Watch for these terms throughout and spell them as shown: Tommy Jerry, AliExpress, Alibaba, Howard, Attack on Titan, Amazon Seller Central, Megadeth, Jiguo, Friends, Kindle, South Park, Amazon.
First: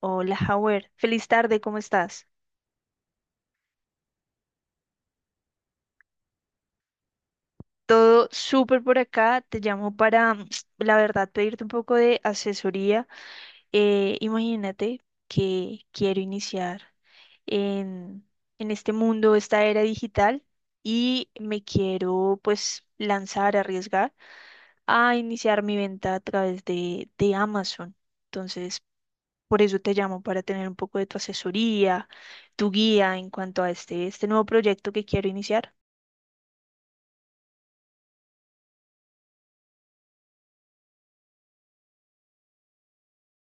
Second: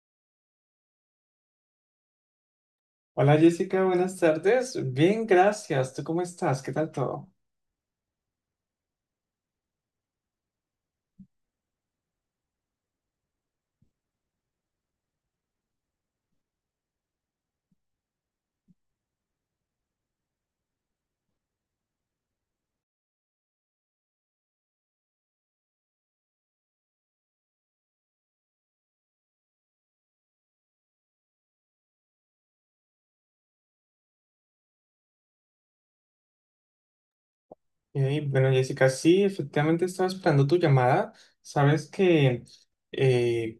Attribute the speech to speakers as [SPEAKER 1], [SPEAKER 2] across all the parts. [SPEAKER 1] Hola, Howard. Feliz tarde, ¿cómo estás?
[SPEAKER 2] Hola Jessica, buenas tardes. Bien, gracias. ¿Tú cómo estás? ¿Qué tal todo?
[SPEAKER 1] Todo súper por acá. Te llamo para, la verdad, pedirte un poco de asesoría. Imagínate que quiero iniciar en, en este mundo, esta era digital, y me quiero pues lanzar, arriesgar a iniciar mi venta a través de Amazon. Entonces, por eso te llamo, para tener un poco de tu asesoría, tu guía en cuanto a este nuevo proyecto que quiero iniciar.
[SPEAKER 2] Bueno, Jessica, sí, efectivamente estaba esperando tu llamada. Sabes que eh,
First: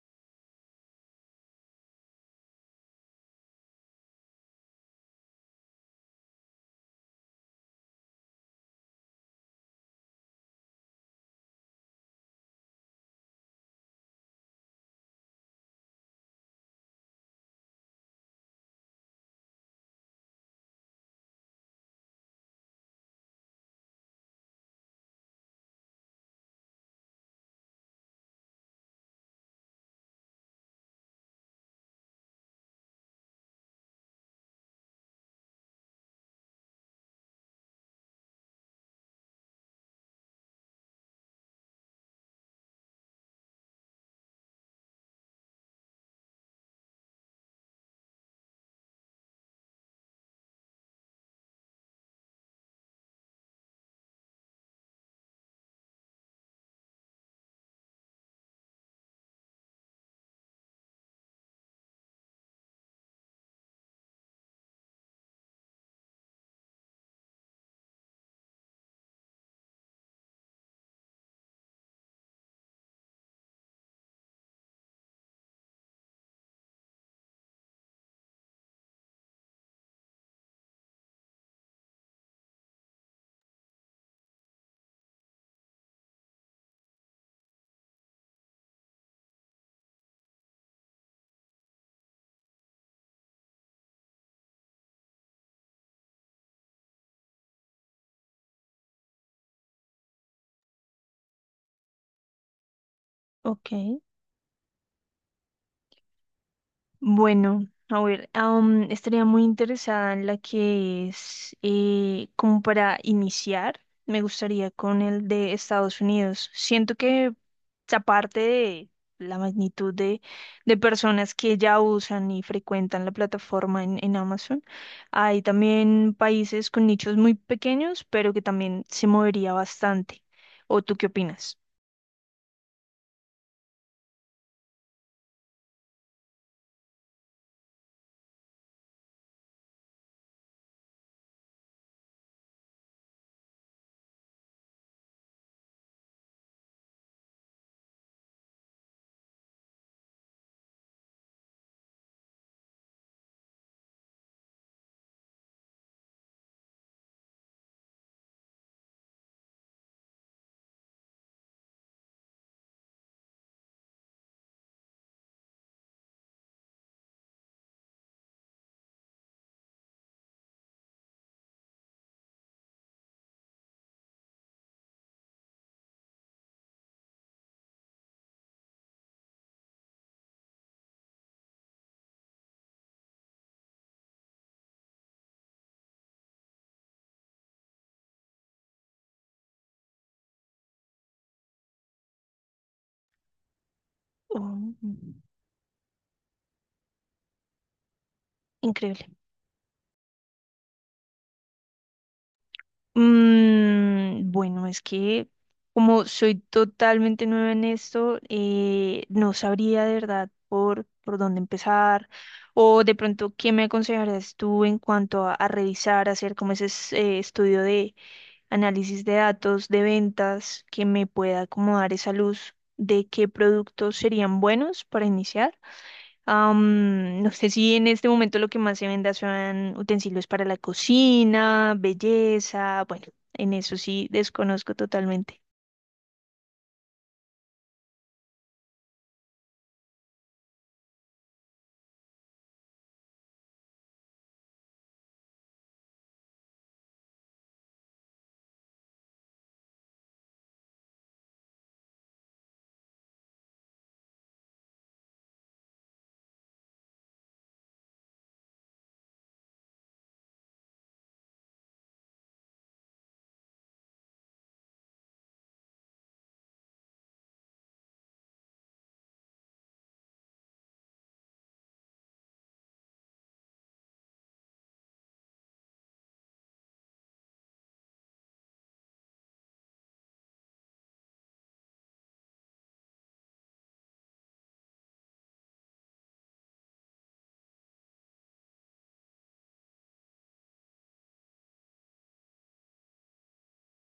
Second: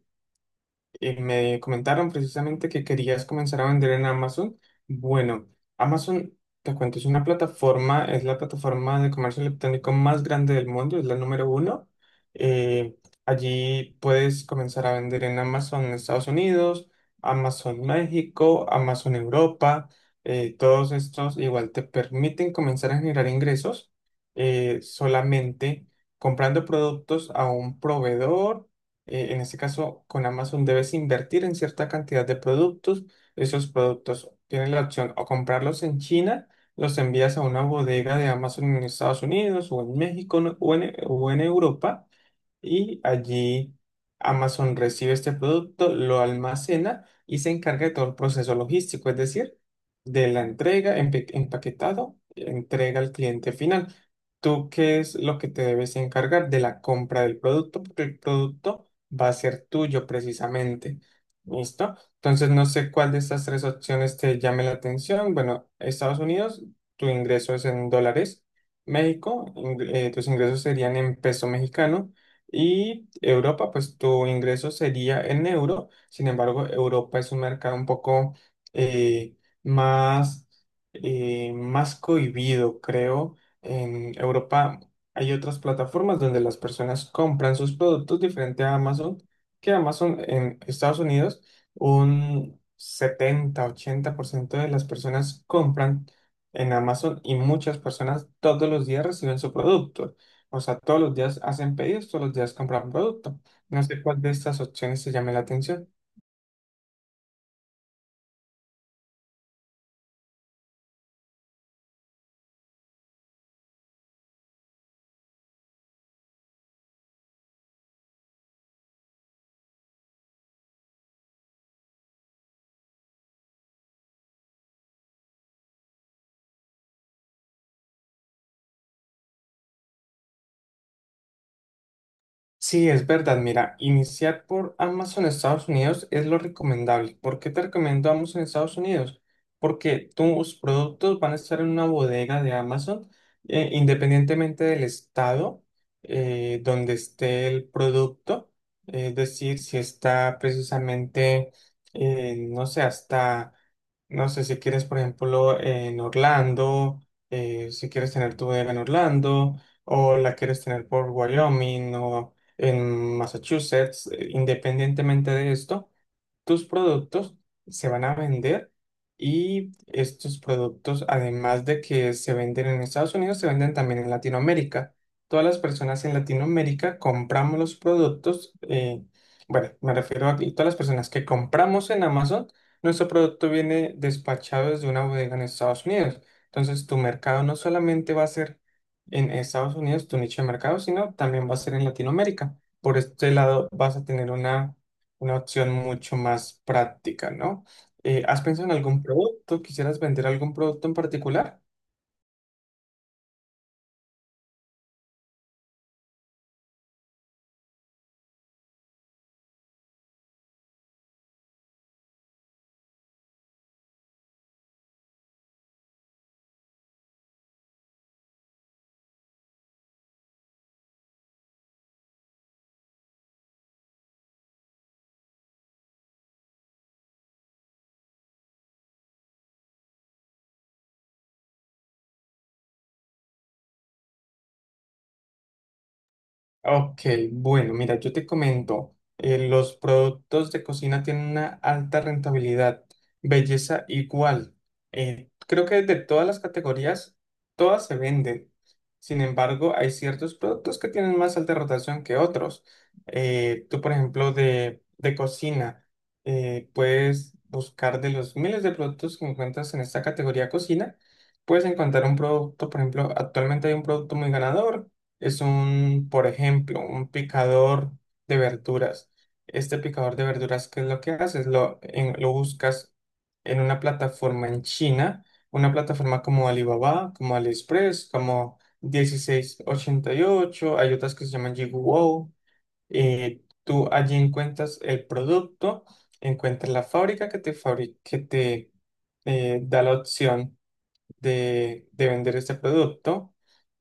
[SPEAKER 2] me comentaron precisamente que querías comenzar a vender en Amazon. Bueno, Amazon, te cuento, es una plataforma, es la plataforma de comercio electrónico más grande del mundo, es la número uno. Eh, Allí puedes comenzar a vender en Amazon Estados Unidos, Amazon México, Amazon Europa. Todos estos igual te permiten comenzar a generar ingresos solamente comprando productos a un proveedor en este caso, con Amazon debes invertir en cierta cantidad de productos. Esos productos tienes la opción o comprarlos en China, los envías a una bodega de Amazon en Estados Unidos o en México o en Europa. Y allí Amazon recibe este producto, lo almacena y se encarga de todo el proceso logístico, es decir, de la entrega, empaquetado, entrega al cliente final. ¿Tú qué es lo que te debes encargar de la compra del producto? Porque el producto va a ser tuyo precisamente. ¿Listo? Entonces no sé cuál de estas tres opciones te llame la atención. Bueno, Estados Unidos, tu ingreso es en dólares. México, tus ingresos serían en peso mexicano. Y Europa, pues tu ingreso sería en euro. Sin embargo, Europa es un mercado un poco eh, más, más cohibido, creo. En Europa hay otras plataformas donde las personas compran sus productos diferente a Amazon, que Amazon en Estados Unidos, un 70-80% de las personas compran en Amazon y muchas personas todos los días reciben su producto. O sea, todos los días hacen pedidos, todos los días compran producto. No sé
[SPEAKER 1] Ok.
[SPEAKER 2] cuál de estas opciones te llame la atención.
[SPEAKER 1] Bueno, a ver, estaría muy interesada en la que es como para iniciar, me gustaría con el de Estados Unidos. Siento que aparte de la magnitud de personas que ya usan y frecuentan la plataforma en Amazon, hay también países con nichos muy pequeños, pero que también se movería bastante. ¿O tú qué opinas?
[SPEAKER 2] Sí, es verdad. Mira, iniciar por Amazon Estados Unidos es lo recomendable. ¿Por qué te recomiendo Amazon Estados Unidos? Porque tus productos van a estar en una bodega de Amazon, independientemente del estado donde esté el producto. Es decir, si está precisamente, no sé, hasta, no sé, si quieres, por ejemplo, en Orlando, si quieres tener tu bodega en Orlando, o la quieres tener por Wyoming, o en Massachusetts, independientemente de esto tus productos se van a vender y estos productos, además de que se venden en Estados Unidos, se venden también en Latinoamérica. Todas las personas en Latinoamérica compramos los productos, bueno, me refiero a que todas las personas que compramos en Amazon, nuestro producto viene despachado desde una bodega en Estados Unidos. Entonces, tu mercado no solamente va a ser en Estados Unidos, tu nicho de mercado, sino también va a ser en Latinoamérica. Por este lado, vas a tener
[SPEAKER 1] Oh,
[SPEAKER 2] una opción mucho más práctica, ¿no? ¿Has pensado en algún
[SPEAKER 1] increíble.
[SPEAKER 2] producto? ¿Quisieras vender algún producto en particular?
[SPEAKER 1] Bueno, es que como soy totalmente nueva en esto, no sabría de verdad por dónde empezar o de pronto qué me aconsejarías tú en cuanto a revisar, hacer como estudio de, análisis de datos, de ventas, que me pueda acomodar esa luz de qué productos serían buenos para iniciar. No sé si en este momento lo que más se venda son utensilios para la cocina, belleza, bueno, en eso sí desconozco totalmente.
[SPEAKER 2] Ok, bueno, mira, yo te comento, los productos de cocina tienen una alta rentabilidad, belleza igual. Creo que de todas las categorías, todas se venden. Sin embargo, hay ciertos productos que tienen más alta rotación que otros. Tú, por ejemplo, de cocina, puedes buscar de los miles de productos que encuentras en esta categoría cocina, puedes encontrar un producto, por ejemplo, actualmente hay un producto muy ganador es un, por ejemplo, un picador de verduras. Este picador de verduras, ¿qué es lo que haces? Lo, lo buscas en una plataforma en China, una plataforma como Alibaba, como AliExpress, como 1688 hay otras que se llaman Jiguo. Tú allí encuentras el producto, encuentras la fábrica que te, que te da la opción de vender este producto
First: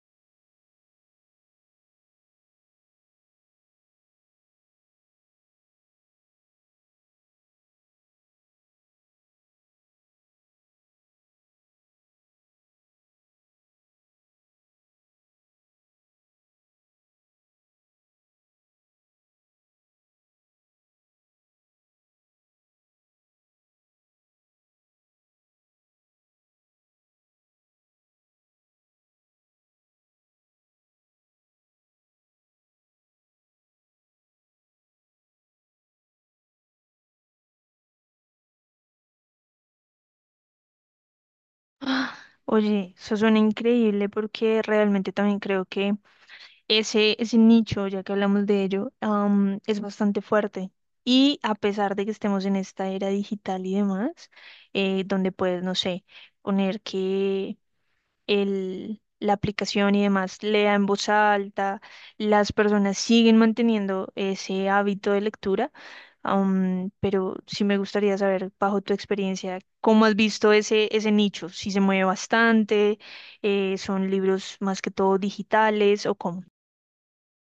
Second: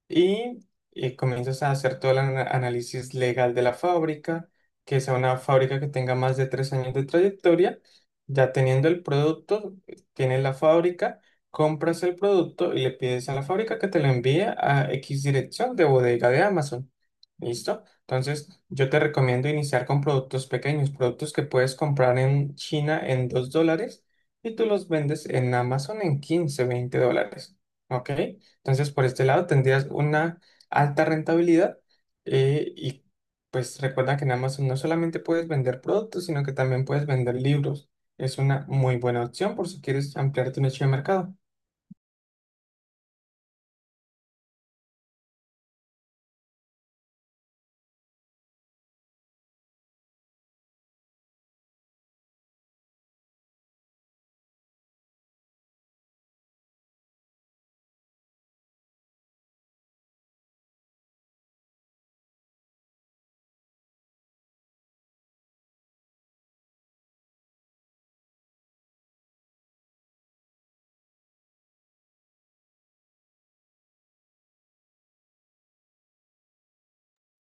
[SPEAKER 2] y comienzas a hacer todo el análisis legal de la fábrica, que sea una fábrica que tenga más de 3 años de trayectoria. Ya teniendo el producto, tienes la fábrica, compras el producto y le pides a la fábrica que te lo envíe a X dirección de bodega de Amazon. ¿Listo? Entonces, yo te recomiendo iniciar con productos pequeños, productos que puedes comprar en China en $2 y tú los vendes en Amazon en 15-20 dólares. ¿Ok? Entonces, por este lado tendrías una alta rentabilidad y pues recuerda que en Amazon no solamente puedes vender productos, sino que también puedes vender libros. Es una muy buena opción por si quieres ampliar tu nicho de mercado.
[SPEAKER 1] Ah, oye, eso suena increíble porque realmente también creo que ese nicho, ya que hablamos de ello, es bastante fuerte. Y a pesar de que estemos en esta era digital y demás, donde puedes, no sé, poner que la aplicación y demás lea en voz alta, las personas siguen manteniendo ese hábito de lectura, pero sí me gustaría saber, bajo tu experiencia, cómo has visto ese nicho, si se mueve bastante, son libros más que todo digitales o cómo.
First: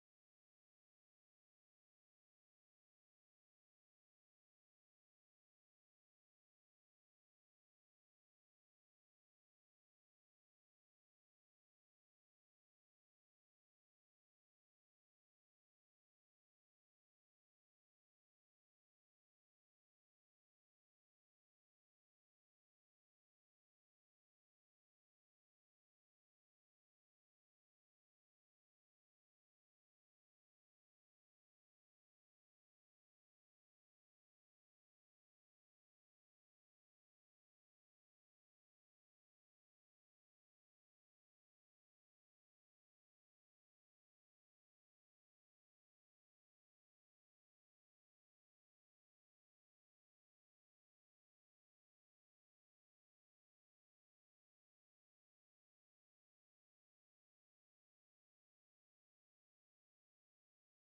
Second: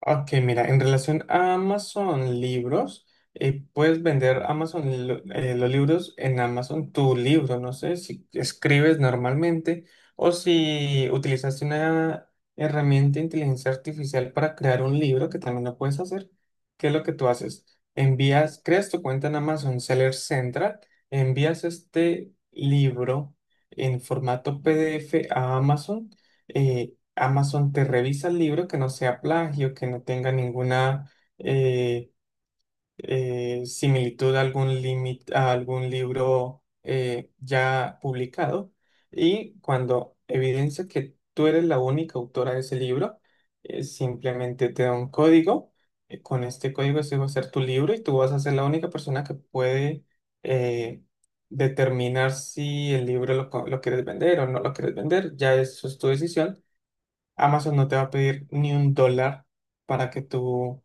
[SPEAKER 2] Ok, mira, en relación a Amazon Libros, puedes vender Amazon los libros en Amazon tu libro, no sé si escribes normalmente o si utilizaste una herramienta de inteligencia artificial para crear un libro, que también lo puedes hacer. ¿Qué es lo que tú haces? Envías, creas tu cuenta en Amazon Seller Central, envías este libro en formato PDF a Amazon. eh, Amazon te revisa el libro que no sea plagio, que no tenga ninguna eh, similitud a algún límite, a algún libro ya publicado. Y cuando evidencia que tú eres la única autora de ese libro, simplemente te da un código. Con este código ese va a ser tu libro y tú vas a ser la única persona que puede eh, determinar si el libro lo, lo quieres vender o no lo quieres vender. Ya eso es tu decisión. Amazon no te va a pedir ni un dólar para que tú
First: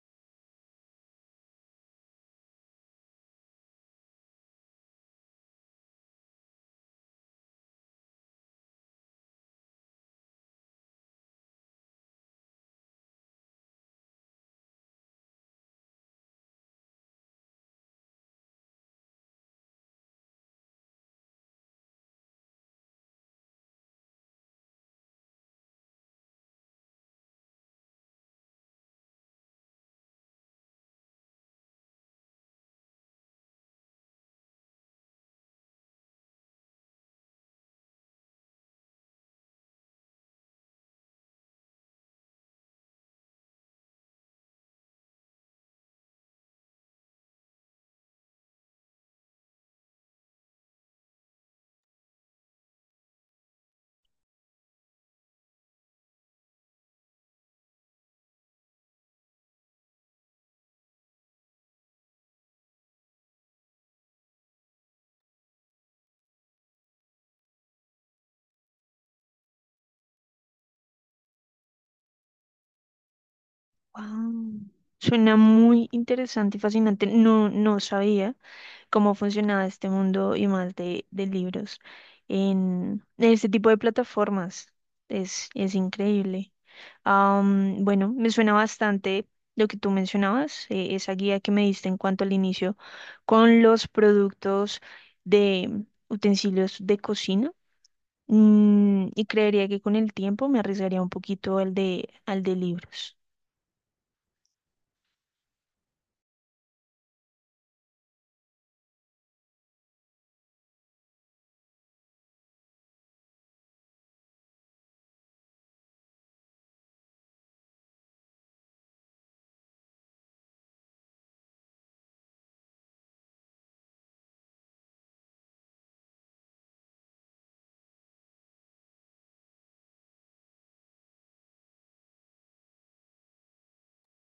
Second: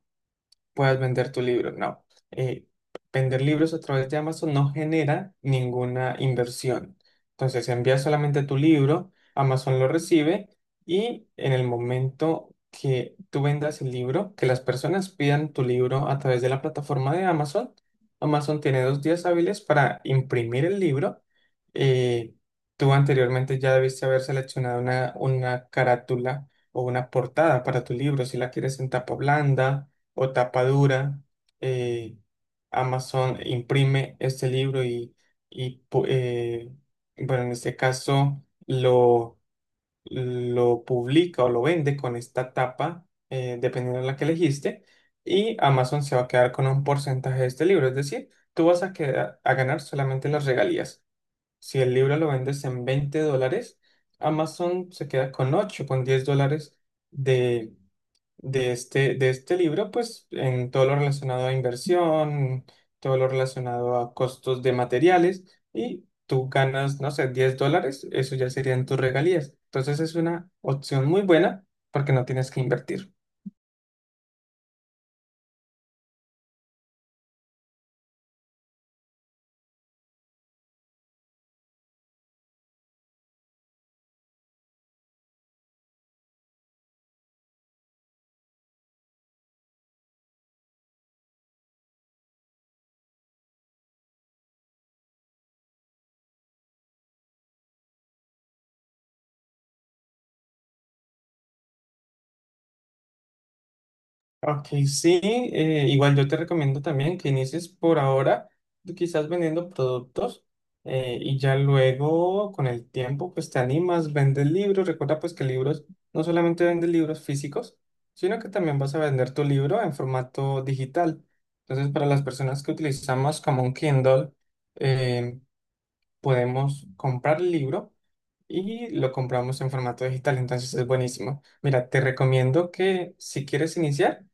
[SPEAKER 2] puedas vender tu libro. No, Eh, vender libros a través de Amazon no genera ninguna inversión. Entonces envías solamente tu libro, Amazon lo recibe y en el momento que tú vendas el libro, que las personas pidan tu libro a través de la plataforma de Amazon, Amazon tiene 2 días hábiles para imprimir el libro. Eh, Tú anteriormente ya debiste haber seleccionado una carátula o una portada para tu libro, si la quieres en tapa blanda o tapadura, eh, Amazon imprime este libro y, bueno, en este caso lo publica o lo vende con esta tapa, dependiendo de la que elegiste, y Amazon se va a quedar con un porcentaje de este libro, es decir, tú vas a, quedar, a ganar solamente las regalías. Si el libro lo vendes en $20, Amazon se queda con $8,10 de este libro, pues en todo lo relacionado a inversión, todo lo relacionado a costos de materiales y tú ganas, no sé, $10, eso ya serían tus regalías. Entonces es una opción muy buena porque no tienes que invertir.
[SPEAKER 1] Wow. Suena muy interesante y fascinante. No, no sabía cómo funcionaba este mundo y más de libros en este tipo de plataformas. Es increíble. Bueno, me suena bastante lo que tú mencionabas, esa guía que me diste en cuanto al inicio con los productos de utensilios de cocina. Y creería que con el tiempo me arriesgaría un poquito al al de libros.
[SPEAKER 2] Ok, sí, igual yo te recomiendo también que inicies por ahora, tú quizás vendiendo productos y ya luego con el tiempo pues te animas, vendes libros, recuerda pues que libros, no solamente vendes libros físicos, sino que también vas a vender tu libro en formato digital. Entonces para las personas que utilizamos como un Kindle, eh, podemos comprar el libro y lo compramos en formato digital, entonces es buenísimo. Mira, te recomiendo que si quieres iniciar,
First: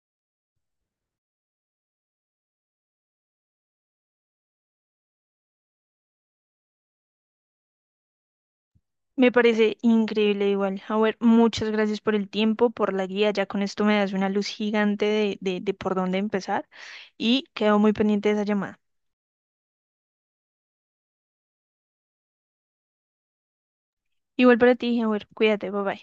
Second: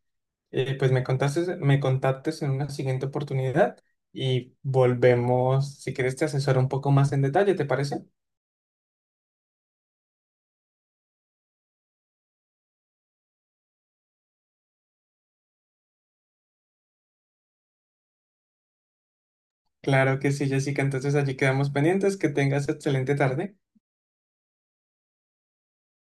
[SPEAKER 2] pues me contactes en una siguiente oportunidad y volvemos, si quieres te asesoro un poco más en detalle, ¿te parece?
[SPEAKER 1] Me parece increíble igual. A ver, muchas gracias por el tiempo, por la guía. Ya con esto me das una luz gigante de por dónde empezar y quedo muy pendiente de esa llamada.
[SPEAKER 2] Claro que sí, Jessica, entonces allí quedamos pendientes, que tengas excelente tarde.
[SPEAKER 1] Igual para ti, a ver, cuídate, bye bye.